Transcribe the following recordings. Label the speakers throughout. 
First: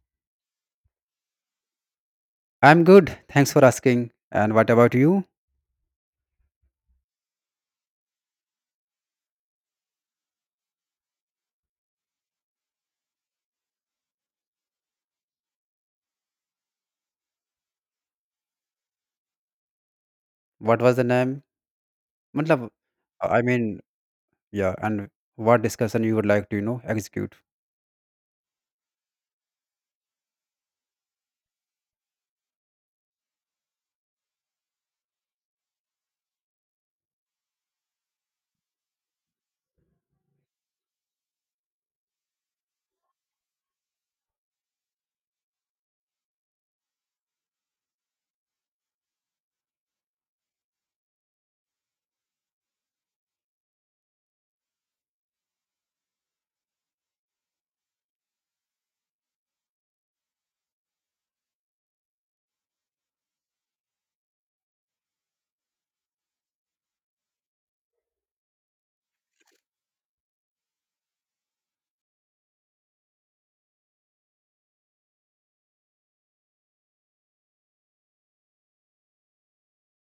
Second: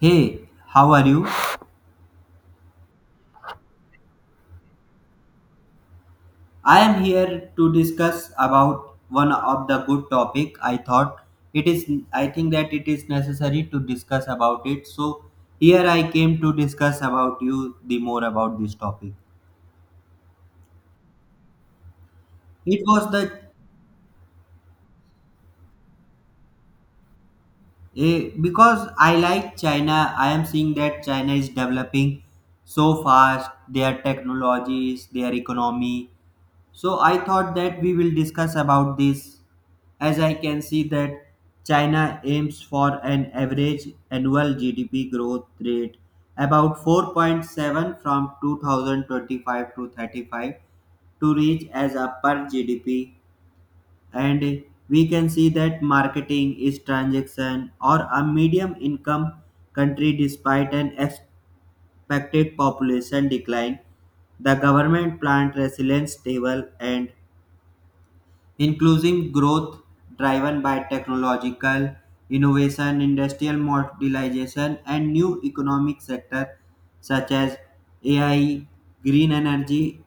Speaker 1: Hey, how are you?
Speaker 2: I'm good. Thanks for asking. And what about you?
Speaker 1: I am here to discuss about one of the good topic. I thought it is I think that it is necessary to discuss about it. So here I came to discuss about you the more about this topic.
Speaker 2: What was the name? Matlab,
Speaker 1: It was the
Speaker 2: I mean, yeah. And what discussion you would like to, execute?
Speaker 1: because I like China. I am seeing that China is developing so fast. Their technologies, their economy. So I thought that we will discuss about this as I can see that China aims for an average annual GDP growth rate about 4.7 from 2025 to 35 to reach as a per GDP, and we can see that marketing is transaction or a medium income country despite an expected population decline, the government plant resilience table and including growth driven by technological innovation, industrial modernization, and new economic sectors such as AI, green energy,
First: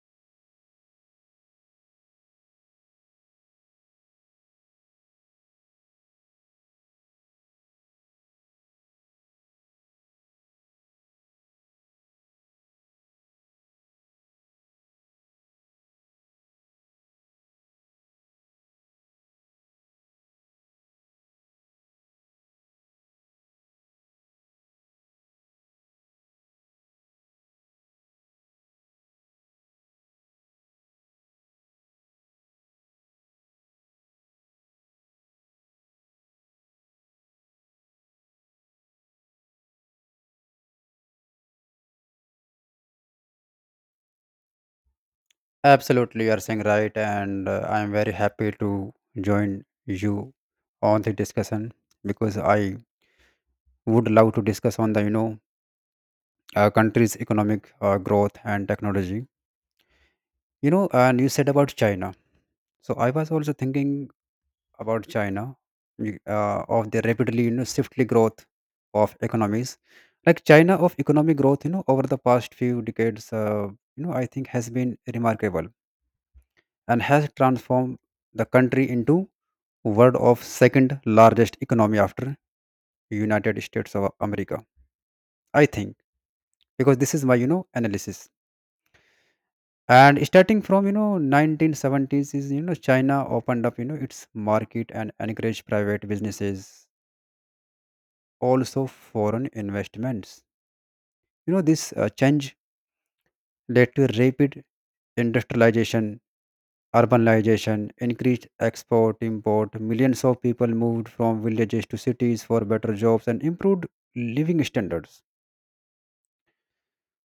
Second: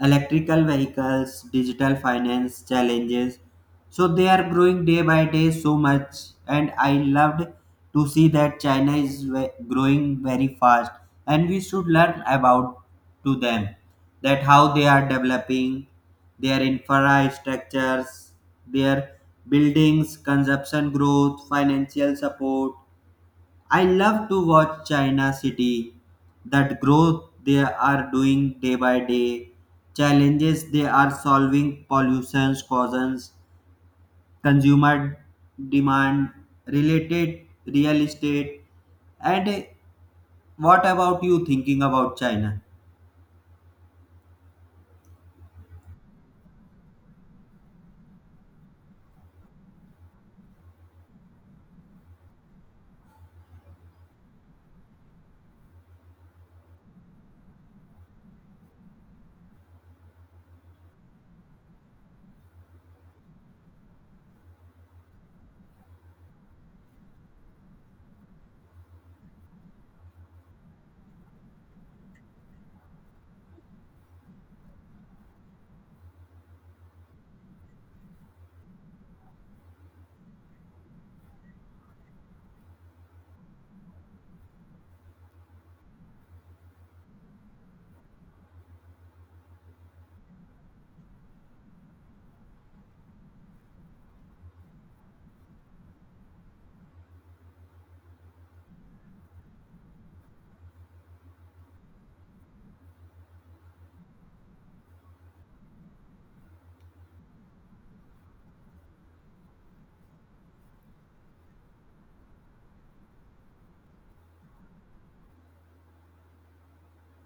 Speaker 1: electrical vehicles, digital finance challenges. So they are growing day by day so much, and I loved to see that growing very fast, and we should learn about to them that how they are developing their infrastructures, their buildings, consumption growth, financial support, I love to watch China City, that growth they are doing day by day, challenges they are solving, pollution causes, consumer demand related real estate. And what about you thinking about China?
Speaker 2: Absolutely, you are saying right. And I'm very happy to join you on the discussion because I would love to discuss on the, country's economic growth and technology. You know, and you said about China. So I was also thinking about China of the rapidly you know swiftly growth of economies like China of economic growth, you know, over the past few decades, you know, I think has been remarkable and has transformed the country into world of second largest economy after United States of America, I think, because this is my, you know, analysis. And starting from, you know, 1970s, is, you know, China opened up, you know, its market and encouraged private businesses, also foreign investments. You know, this change led to rapid industrialization, urbanization, increased export, import. Millions of people moved from villages to cities for better jobs and improved living standards.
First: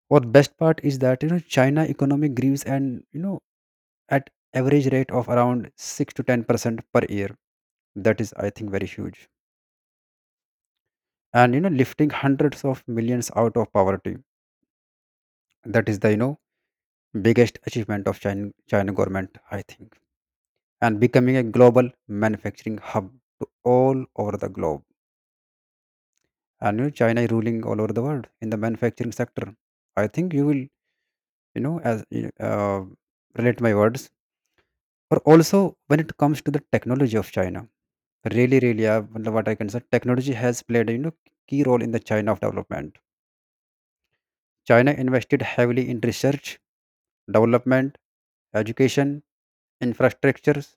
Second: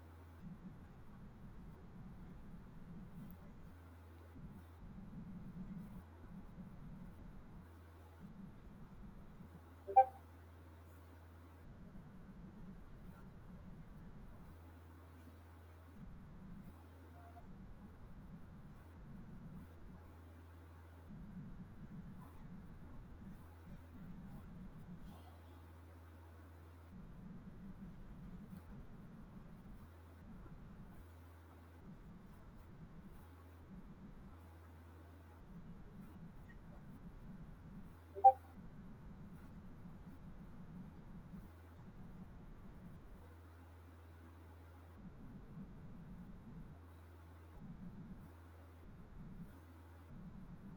Speaker 2: What best part is that, you know, China economy grows, and, you know, at average rate of around 6 to 10 percent per year. That is, I think, very huge. And you know, lifting hundreds of millions out of poverty. That is the, you know, biggest achievement of China, China government, I think, and becoming a global manufacturing hub to all over the globe. And you know, China is ruling all over the world in the manufacturing sector. I think you will, you know, as you- uh, relate my words. Or also when it comes to the technology of China, really, really, मतलब what I can say, technology has played, a you know, key role in the China of development. China invested heavily in research, development, education, infrastructures.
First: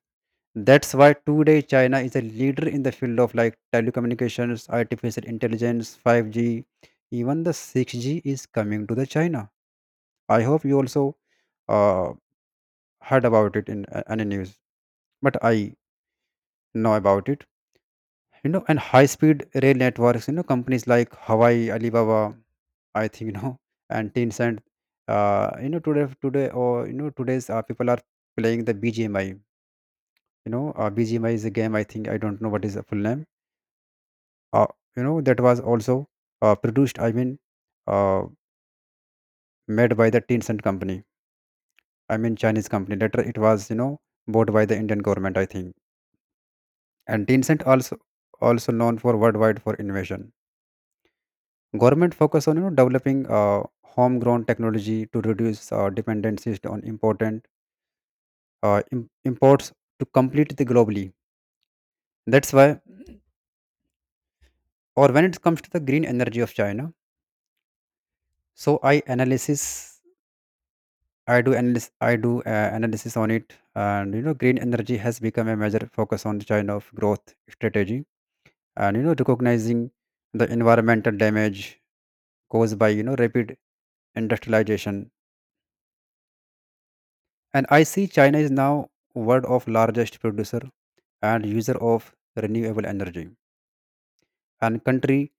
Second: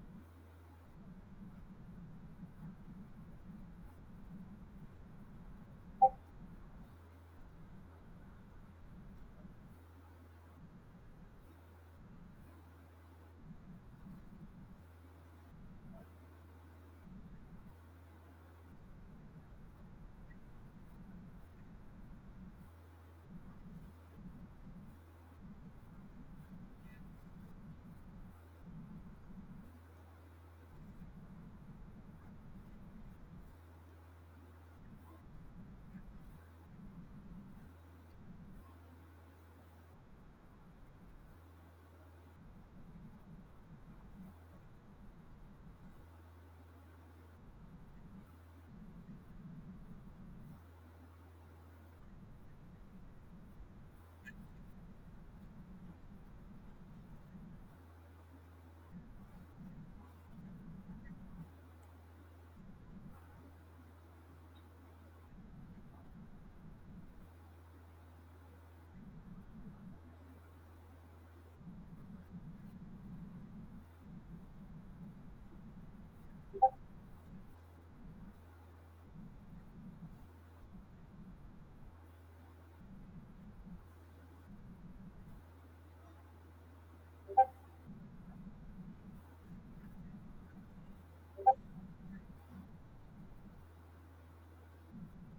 Speaker 2: That's why today China is a leader in the field of like telecommunications, artificial intelligence, 5G, even the 6G is coming to the China. I hope you also uh, heard about it in any news, but I know about it. You know, and high-speed rail networks. You know, companies like Hawaii, Alibaba, I think you know, and Tencent. Today's people are playing the BGMI. You know, BGMI is a game. I think I don't know what is the full name, uh, you know, that was also produced, uh, made by the Tencent company. I mean Chinese company, later it was, you know, bought by the Indian government, I think. And Tencent also, also known for worldwide for innovation. Government focus on, you know, developing homegrown technology to reduce dependencies on important, imports to complete the globally. That's why, or when it comes to the green energy of China, so I do analysis. I do analysis on it, and you know, green energy has become a major focus on the China of growth strategy, and you know, recognizing the environmental damage caused by you know rapid industrialization. And I see China is now world of largest producer and user of renewable energy, and country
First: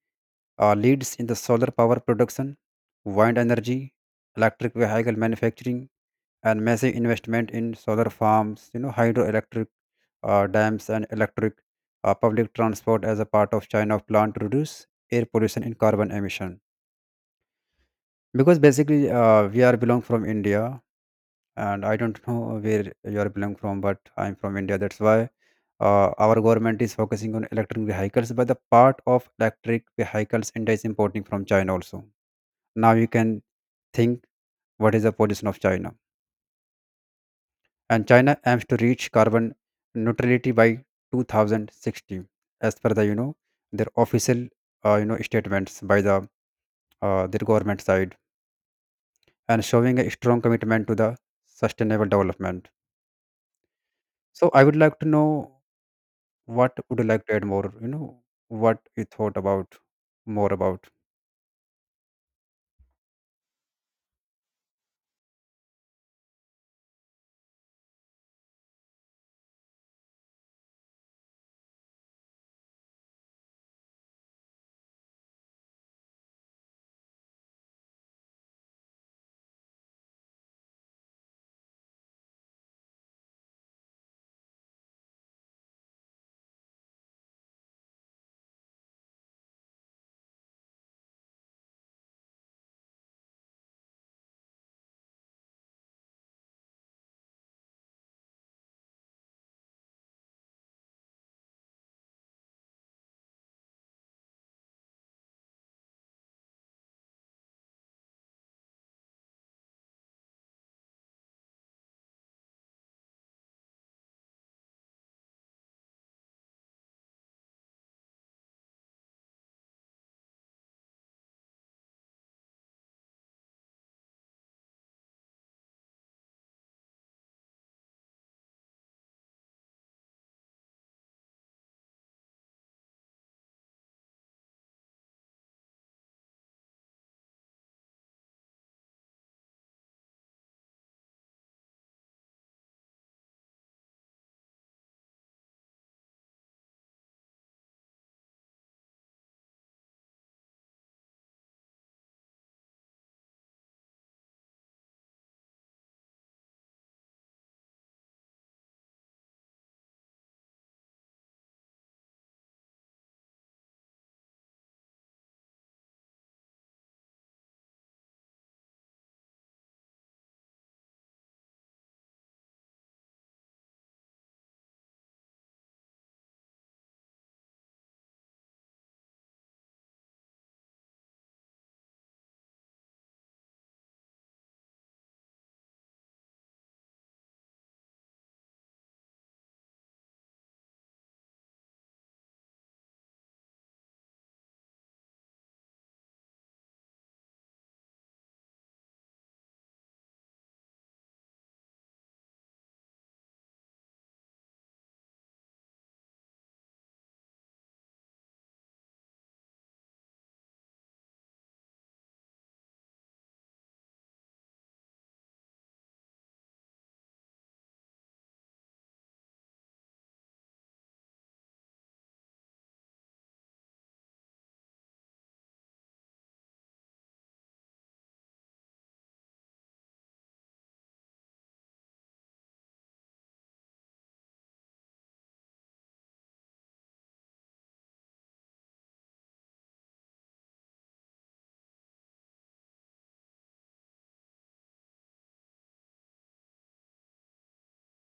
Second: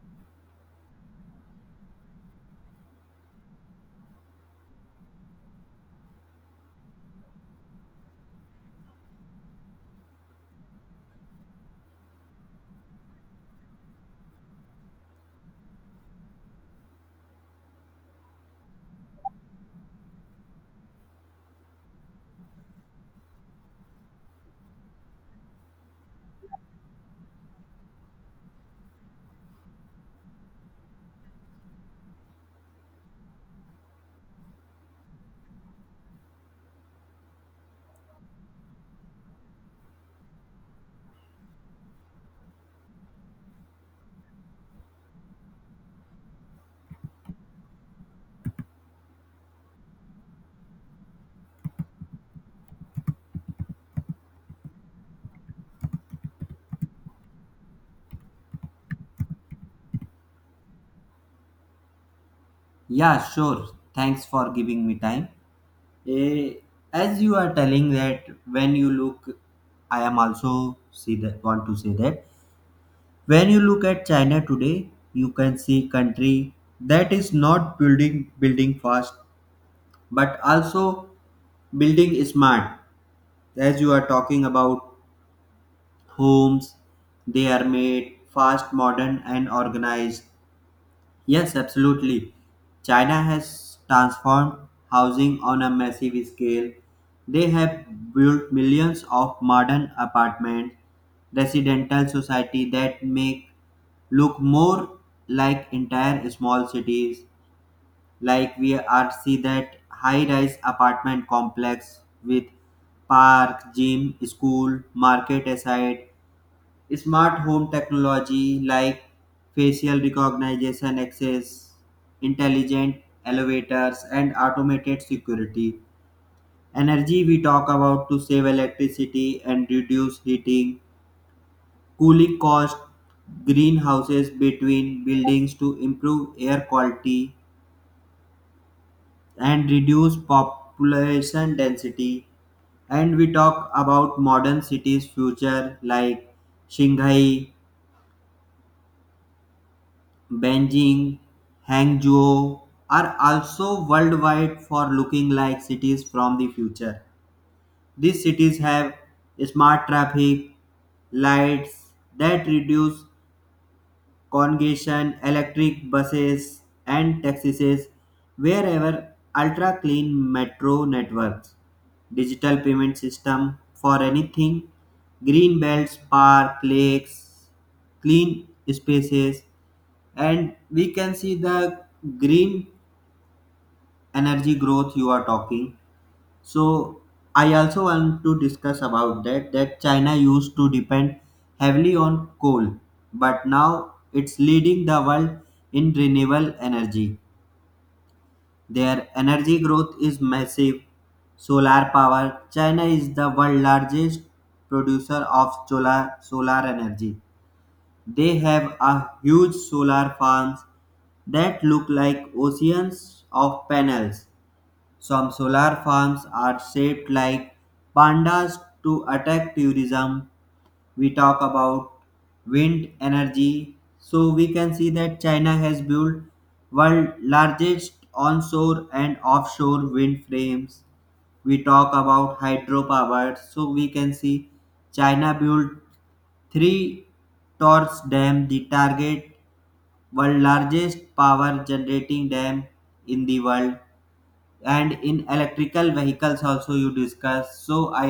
Speaker 2: leads in the solar power production, wind energy, electric vehicle manufacturing, and massive investment in solar farms, you know, hydroelectric dams and electric public transport as a part of China plan to reduce air pollution and carbon emission. Because basically, we are belong from India, and I don't know where you are belong from, but I'm from India. That's why our government is focusing on electric vehicles, but the part of electric vehicles India is importing from China also. Now you can think what is the position of China. And China aims to reach carbon neutrality by 2060, as per the you know their official you know statements by the their government side, and showing a strong commitment to the sustainable development. So I would like to know what would you like to add more? You know what you thought about more about.
Speaker 1: Yeah, sure. Thanks for giving me time. Eh, as you are telling that when you look, I am also see that want to say that when you look at China today, you can see country that is not building fast but also building smart. As you are talking about homes, they are made fast, modern and organized. Yes, absolutely. China has transformed housing on a massive scale. They have built millions of modern apartment residential society that make look more like entire small cities, like we are see that high rise apartment complex with park, gym, school, market aside. Smart home technology like facial recognition access, intelligent elevators, and automated security. Energy we talk about to save electricity and reduce heating, cooling cost, greenhouses between buildings to improve air quality and reduce population density. And we talk about modern cities future like Shanghai, Beijing, Hangzhou are also worldwide for looking like cities from the future. These cities have smart traffic lights that reduce congestion, electric buses and taxis wherever, ultra clean metro networks, digital payment system for anything, green belts, park, lakes, clean spaces. And we can see the green energy growth you are talking, so I also want to discuss about that China used to depend heavily on coal but now it's leading the world in renewable energy. Their energy growth is massive. Solar power, China is the world largest producer of solar energy. They have a huge solar farms that look like oceans of panels. Some solar farms are shaped like pandas to attract tourism. We talk about wind energy, so we can see that China has built world largest onshore and offshore wind frames. We talk about hydropower, so we can see China built three torch dam. The target world largest power generating dam in the world. And in electrical vehicles also you discuss, so I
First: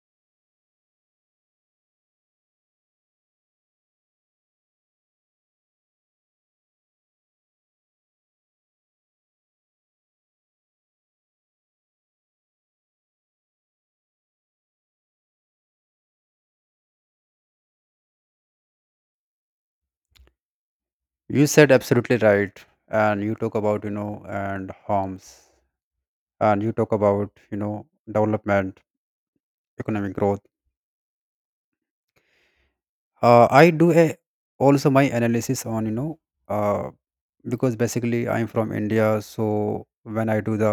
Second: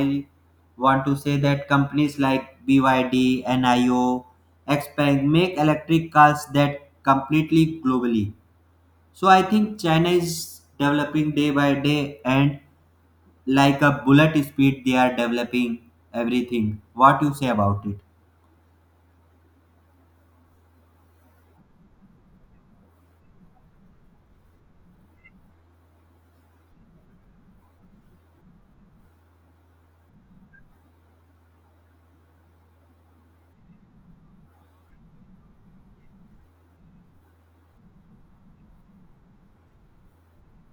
Speaker 1: want to say that companies like BYD, Nio, Expand make electric cars that completely globally. So I think China is developing day by day and like a bullet speed they are developing everything what you say about it.
Speaker 2: You said absolutely right, and you talk about, you know, and harms, and you talk about, you know, development, economic growth. uh, i do a, Also my analysis on, you know, uh, because basically I'm from India. So when I do the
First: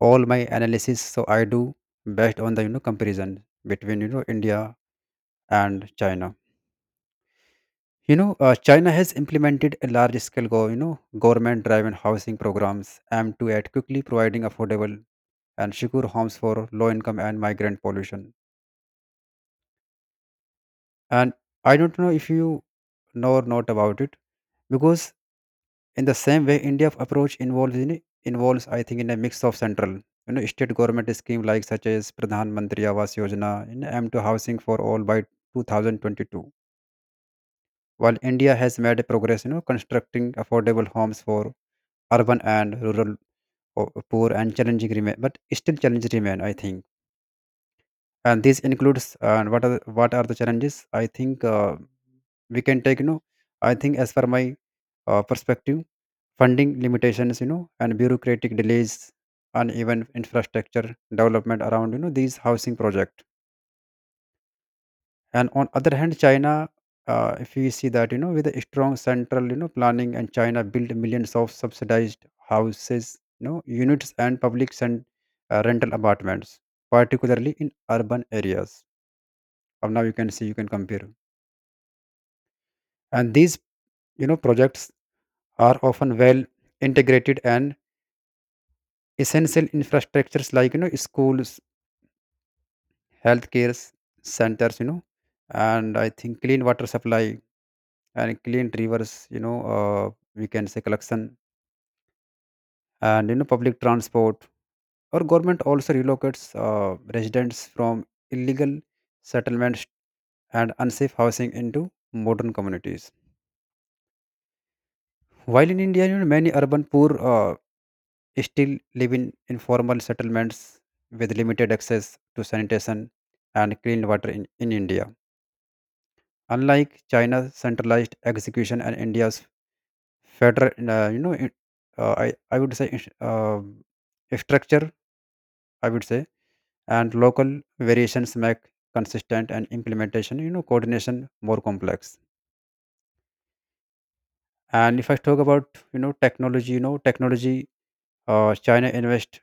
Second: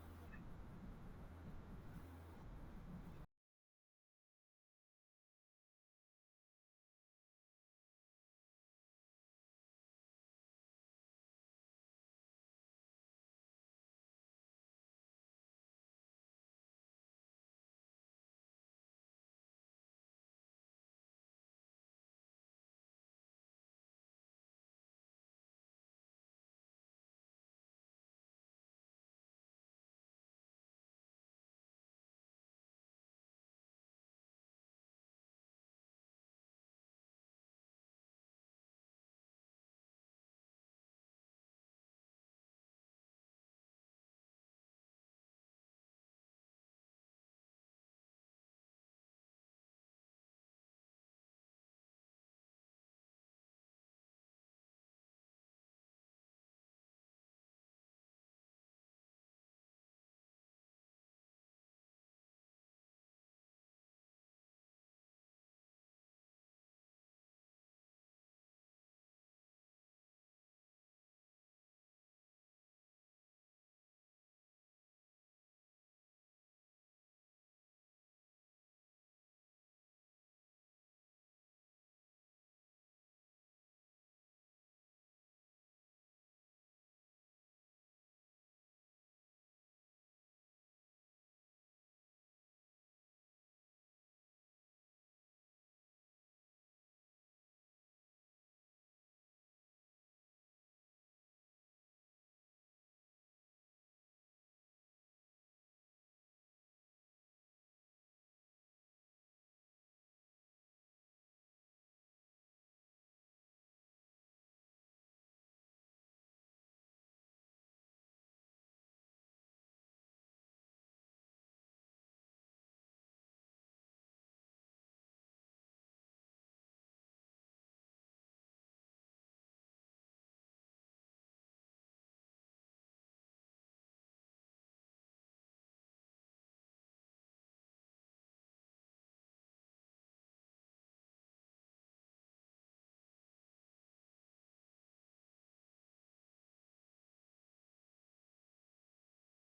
Speaker 2: all my analysis, so I do based on the, you know, comparison between, you know, India and China. You know, China has implemented a large scale go you know government driven housing programs aimed to at quickly providing affordable and secure homes for low income and migrant population. And I don't know if you know or not about it, because in the same way India's approach involves, I think, in a mix of central, you know, state government scheme like such as Pradhan Mantri Awas Yojana in m2 housing for all by 2022. While India has made progress, you know, constructing affordable homes for urban and rural poor, and challenging remain, but still challenges remain, I think. And this includes, what are the challenges, I think. We can take, you know, I think as per my perspective, funding limitations, you know, and bureaucratic delays and even infrastructure development around, you know, these housing project. And on other hand, China, if we see that, you know, with a strong central, you know, planning, and China built millions of subsidized houses, you know, units and public and rental apartments, particularly in urban areas. Or now you can see you can compare, and these, you know, projects are often well integrated and essential infrastructures like, you know, schools, healthcare s- centers, you know, and I think clean water supply and clean rivers, you know, we can say collection, and, you know, public transport. Our government also relocates residents from illegal settlements and unsafe housing into modern communities, while in India you know many urban poor still live in informal settlements with limited access to sanitation and clean water in India. Unlike China's centralized execution and India's federal, you know, it, I would say is- structure, I would say, and local variations make consistent and implementation, you know, coordination more complex. And if I talk about, technology, China invest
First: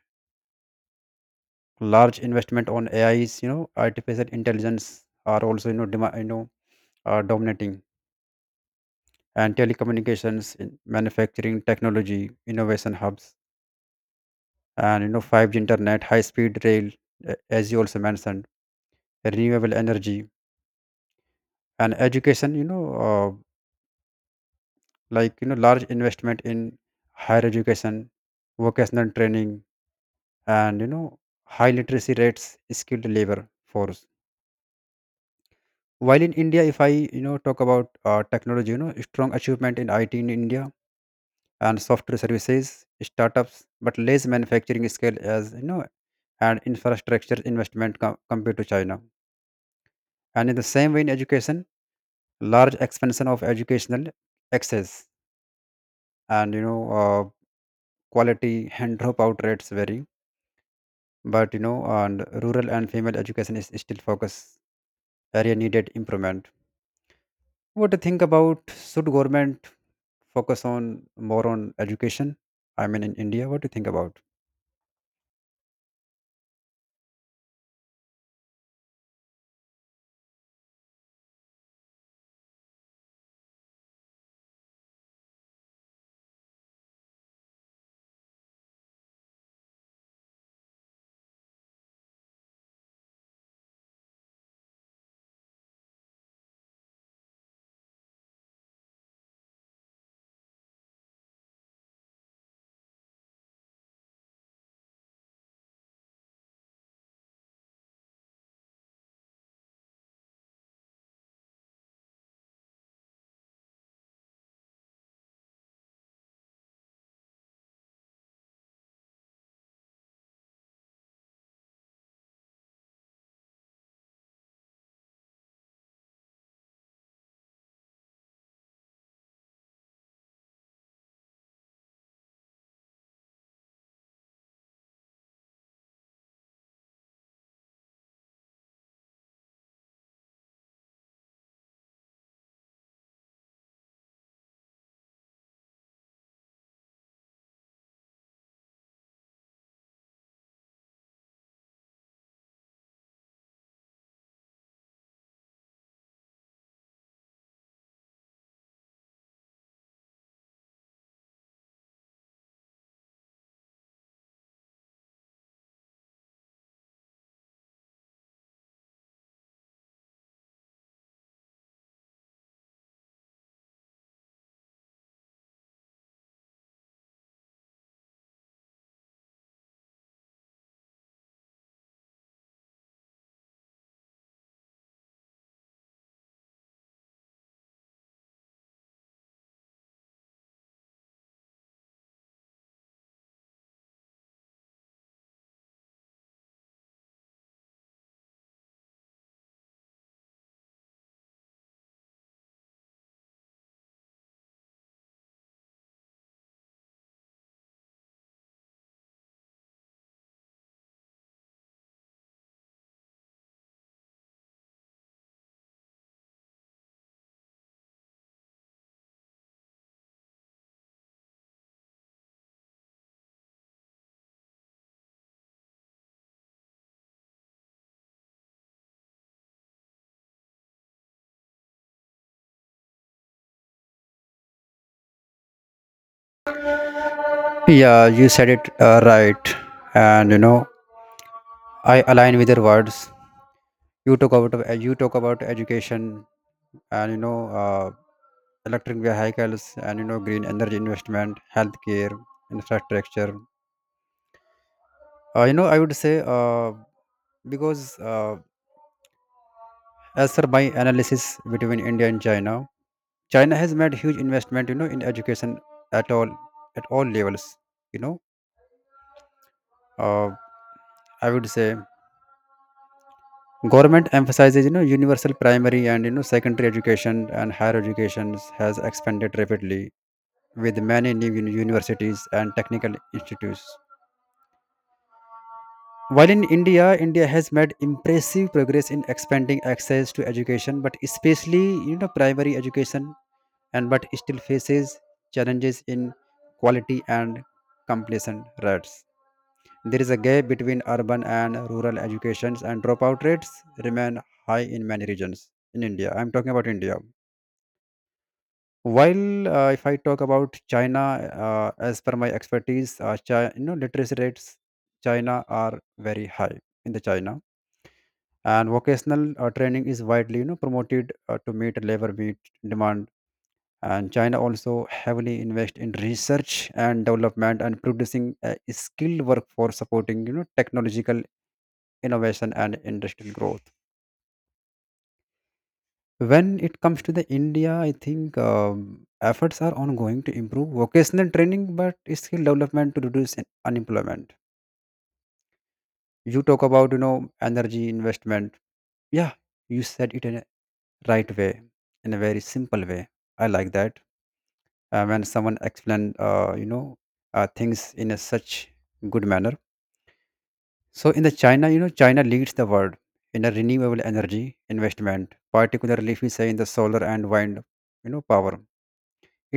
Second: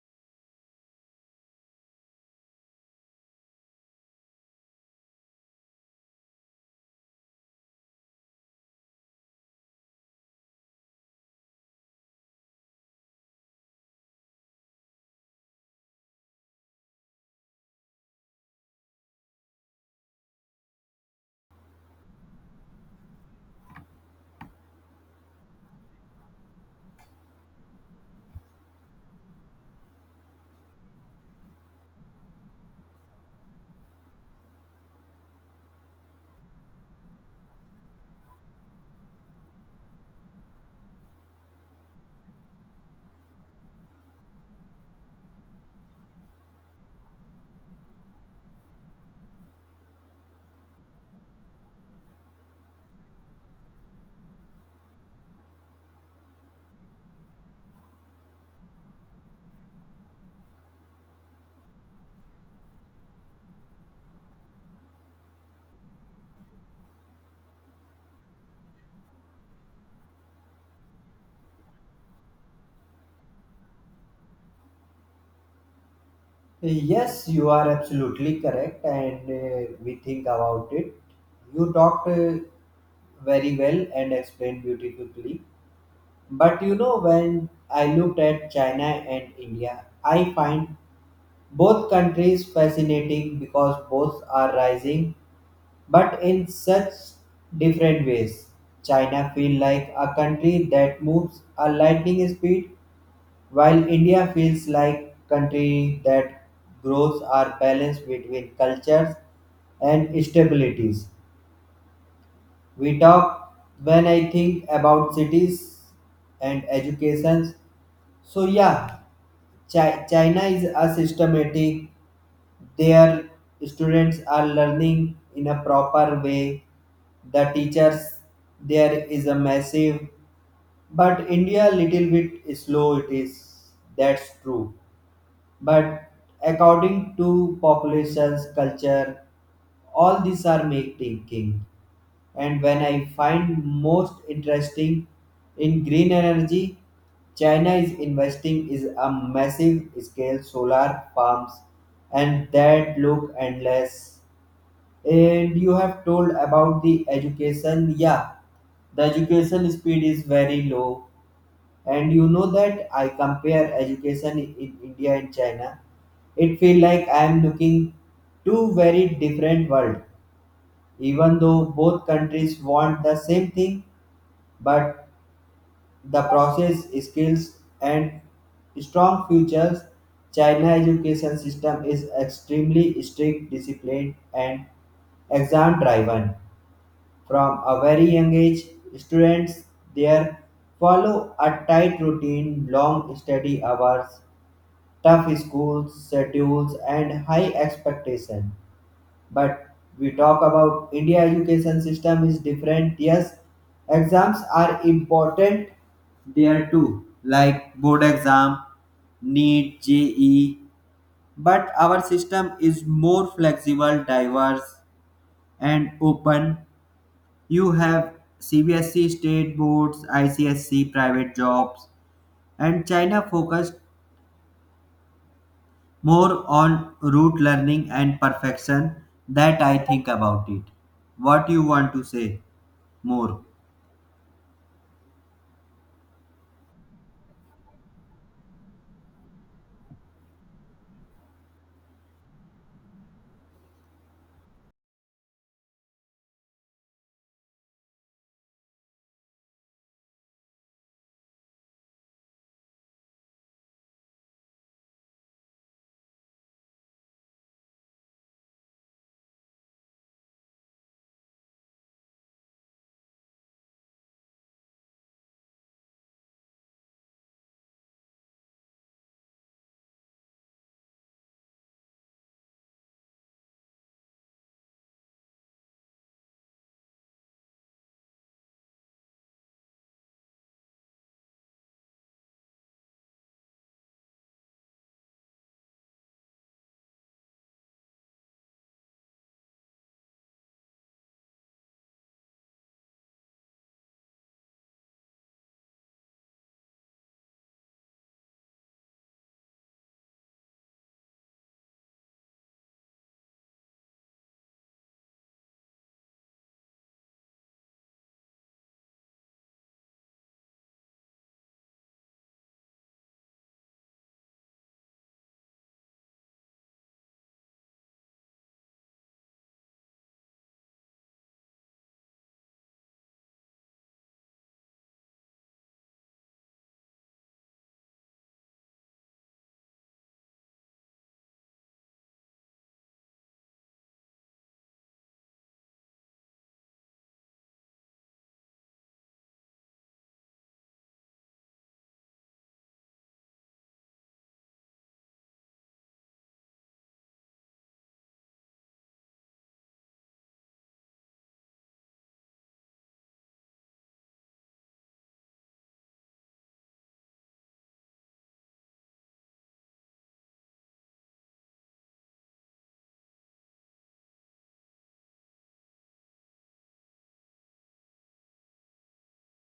Speaker 2: large investment on AIs, you know, artificial intelligence are also you know you know dominating and telecommunications, in manufacturing, technology, innovation hubs, and you know 5G internet, high speed rail, as you also mentioned, renewable energy, and education, you know, like you know large investment in higher education, vocational training, and you know high literacy rates, skilled labor force. While in India, if I, you know, talk about technology, you know, strong achievement in it in India and software services startups, but less manufacturing scale, as you know, and infrastructure investment compared to China. And in the same way in education, large expansion of educational access and, you know, quality and dropout rates vary, but you know and rural and female education is still focus area needed improvement. What do you think about, should government focus on more on education? I mean in India, what do you think about?
Speaker 1: Yes, you are absolutely correct, and we think about it. You talked very well and explained beautifully. But you know, when I looked at China and India, I find both countries fascinating because both are rising, but in such different ways. China feel like a country that moves a lightning speed, while India feels like country that growth are balanced between cultures and stabilities. We talk when I think about cities and educations. So yeah, China is a systematic. Their students are learning in a proper way. The teachers there is a massive, but India little bit slow. It is that's true, but according to populations, culture, all these are make thinking. And when I find most interesting in green energy, China is investing is a massive scale solar farms and that look endless. And you have told about the education, yeah, the education speed is very low, and you know that I compare education in India and China. It feel like I am looking two very different world. Even though both countries want the same thing, but the process, skills, and strong futures. China education system is extremely strict, disciplined, and exam driven. From a very young age, students there follow a tight routine, long study hours, tough school schedules, and high expectation. But we talk about India education system is different. Yes, exams are important there too, like board exam, NEET, JE, but our system is more flexible, diverse, and open. You have CBSE state boards, ICSC private jobs, and China focused more on rote learning and perfection that I think about it. What you want to say more?
Speaker 2: Yeah, you said it right. And you know, I align with your words. You talk about education and, you know, electric vehicles and, you know, green energy investment, healthcare infrastructure. You know, I would say, because uh, as per my analysis between India and China, China has made huge investment, you know, in education, at all at all levels. You know, uh, I would say government emphasizes, you know, universal primary and, you know, secondary education, and higher education has expanded rapidly with many new universities and technical institutes. While in India, India has made impressive progress in expanding access to education, but especially you know primary education, and but still faces challenges in quality and completion rates. There is a gap between urban and rural educations, and dropout rates remain high in many regions in India. I'm talking about India. While if I talk about China, as per my expertise, China, you know literacy rates China are very high in the China, and vocational training is widely, you know, promoted to meet demand. And China also heavily invest in research and development, and producing a skilled workforce supporting, you know, technological innovation and industrial growth. When it comes to the India, I think efforts are ongoing to improve vocational training, but skill development to reduce unemployment. You talk about, you know, energy investment. Yeah, you said it in a right way, in a very simple way. I like that, when someone explained, things in a such good manner. So in the China, you know, China leads the world in a renewable energy investment, particularly if we say in the solar and wind, you know, power.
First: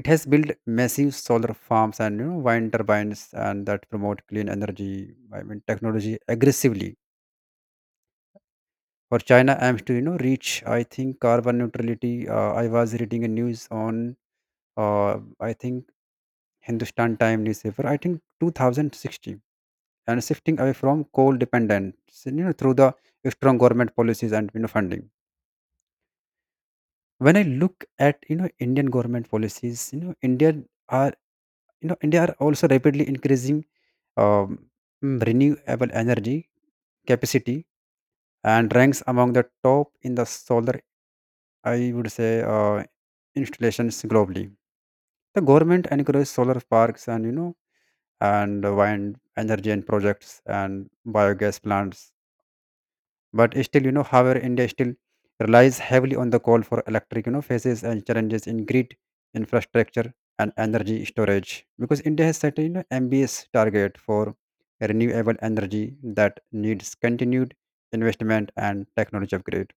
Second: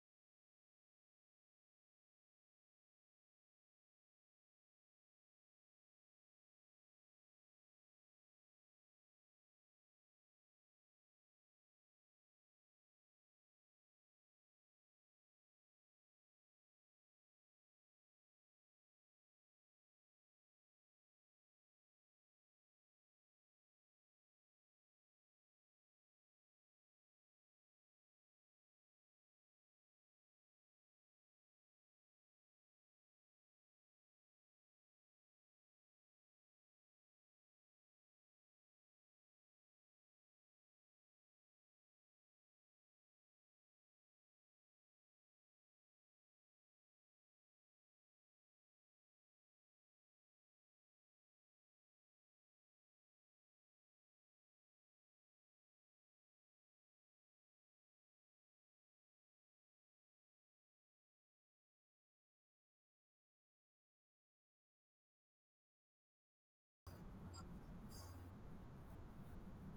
Speaker 2: It has built massive solar farms and, you know, wind turbines, and that promote clean energy. I mean technology aggressively, for China aims to, you know, reach, I think, carbon neutrality. I was reading a news on, uh, I think, Hindustan Time newspaper, I think, 2060, and shifting away from coal dependence, you know, through the strong government policies and, you know, funding. When I look at, you know, Indian government policies, you know, india are you know India are also rapidly increasing, um, renewable energy capacity, and ranks among the top in the solar, I would say, installations globally. The government encourages solar parks and, you know, and wind energy and projects, and biogas plants. But still, you know, however India still relies heavily on the coal for electric, you know, faces and challenges in grid infrastructure and energy storage, because India has set a, you know, ambitious target for renewable energy that needs continued investment and technology upgrade.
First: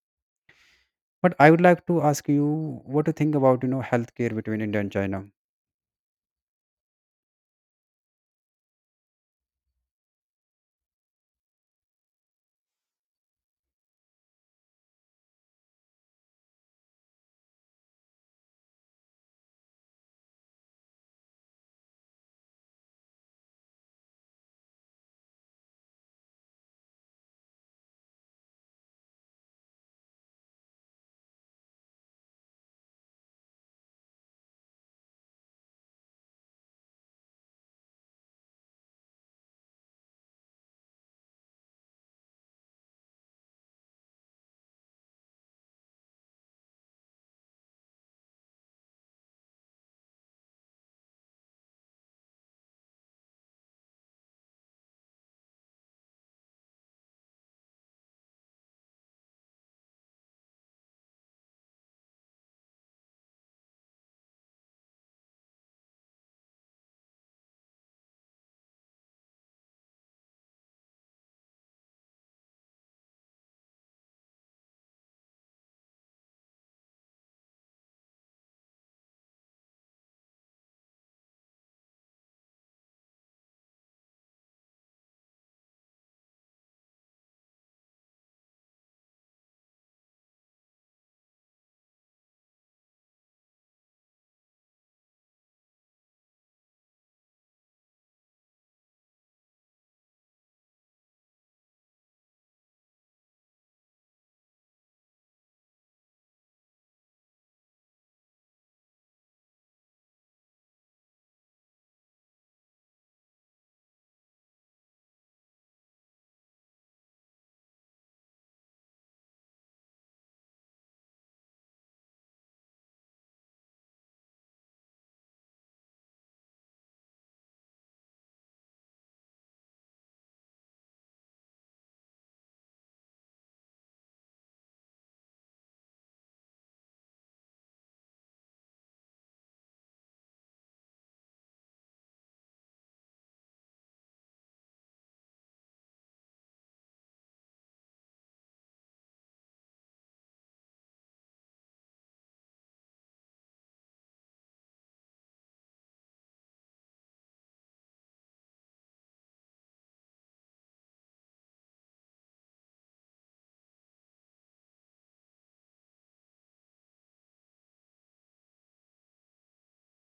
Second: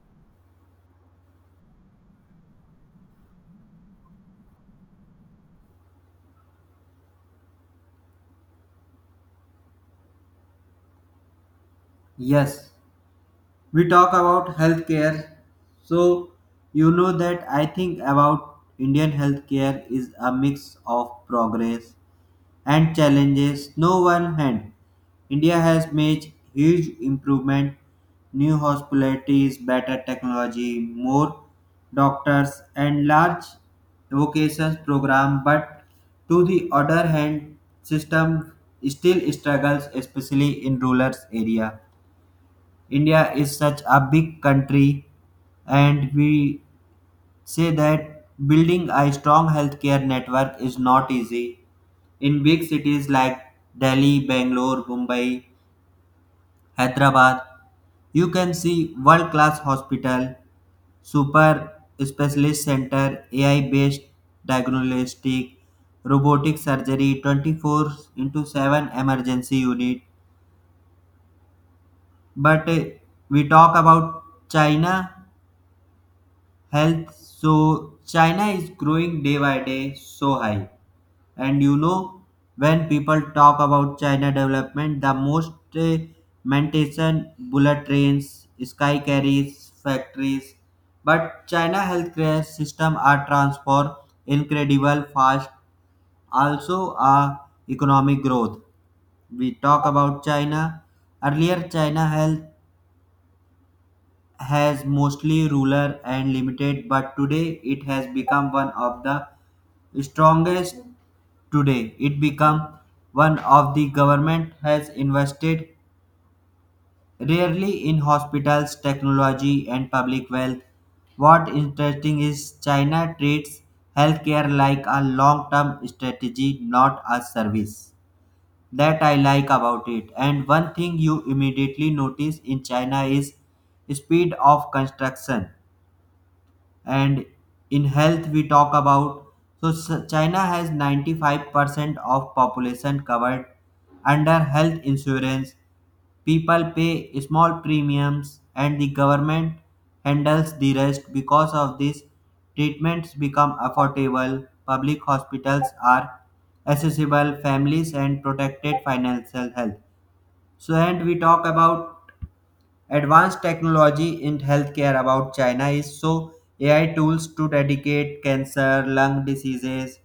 Speaker 2: But I would like to ask you, what do you think about, you know, healthcare between India and China?
Speaker 1: Yes, we talk about healthcare. So, you know that I think about Indian healthcare is a mix of progress and challenges no one hand. India has made huge improvement, new hospitalities, better technology, more doctors and large vocations program, but to the other hand system still struggles, especially in rural area. India is such a big country, and we say that building a strong healthcare network is not easy. In big cities like Delhi, Bangalore, Mumbai, Hyderabad, you can see world-class hospital, super specialist center, AI-based diagnostic, robotic surgery, 24 into 7 emergency unit. But we talk about China health. So China is growing day by day so high. And you know, when people talk about China development, the most mention bullet trains, sky carriers, factories. But China healthcare system are transformed incredible fast. Also, economic growth. We talk about China. Earlier, China health has mostly rural and limited, but today it has become one of the strongest today. It become one of the government has invested rarely in hospitals, technology and public wealth. What interesting is China treats healthcare like a long-term strategy, not a service. That I like about it. And one thing you immediately notice in China is speed of construction. And in health we talk about, so China has 95% of population covered under health insurance. People pay small premiums and the government handles the rest. Because of this, treatments become affordable, public hospitals are accessible, families and protected financial health. So and we talk about advanced technology in healthcare about China is so AI tools to dedicate cancer, lung diseases,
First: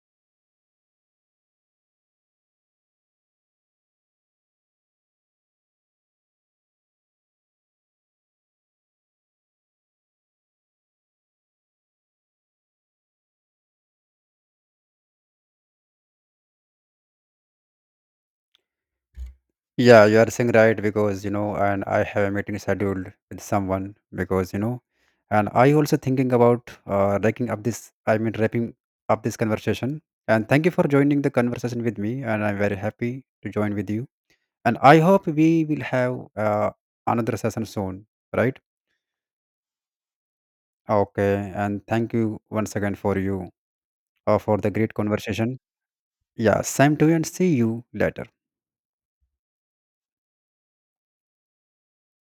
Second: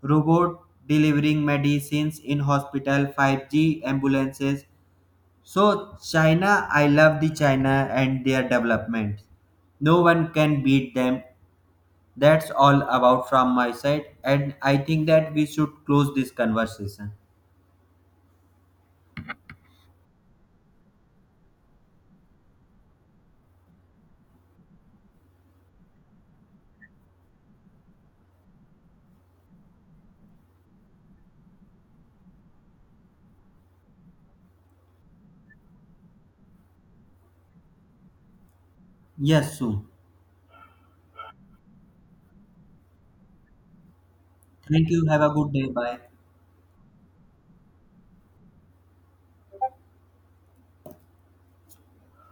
Speaker 1: robot delivering medicines in hospital, 5G ambulances. So China, I love the China and their development. No one can beat them. That's all about from my side, and I think that we should close this conversation.
Speaker 2: Yeah, you are saying right, because you know, and I have a meeting scheduled with someone, because you know, and I also thinking about wrapping up this. Wrapping up this conversation. And thank you for joining the conversation with me, and I'm very happy to join with you. And I hope we will have another session soon, right?
Speaker 1: Yes, soon.
Speaker 2: Okay. And thank you once again for you for the
Speaker 1: Thank
Speaker 2: great
Speaker 1: you. Have a good
Speaker 2: conversation.
Speaker 1: day. Bye.
Speaker 2: Yeah, same to you, and see you later.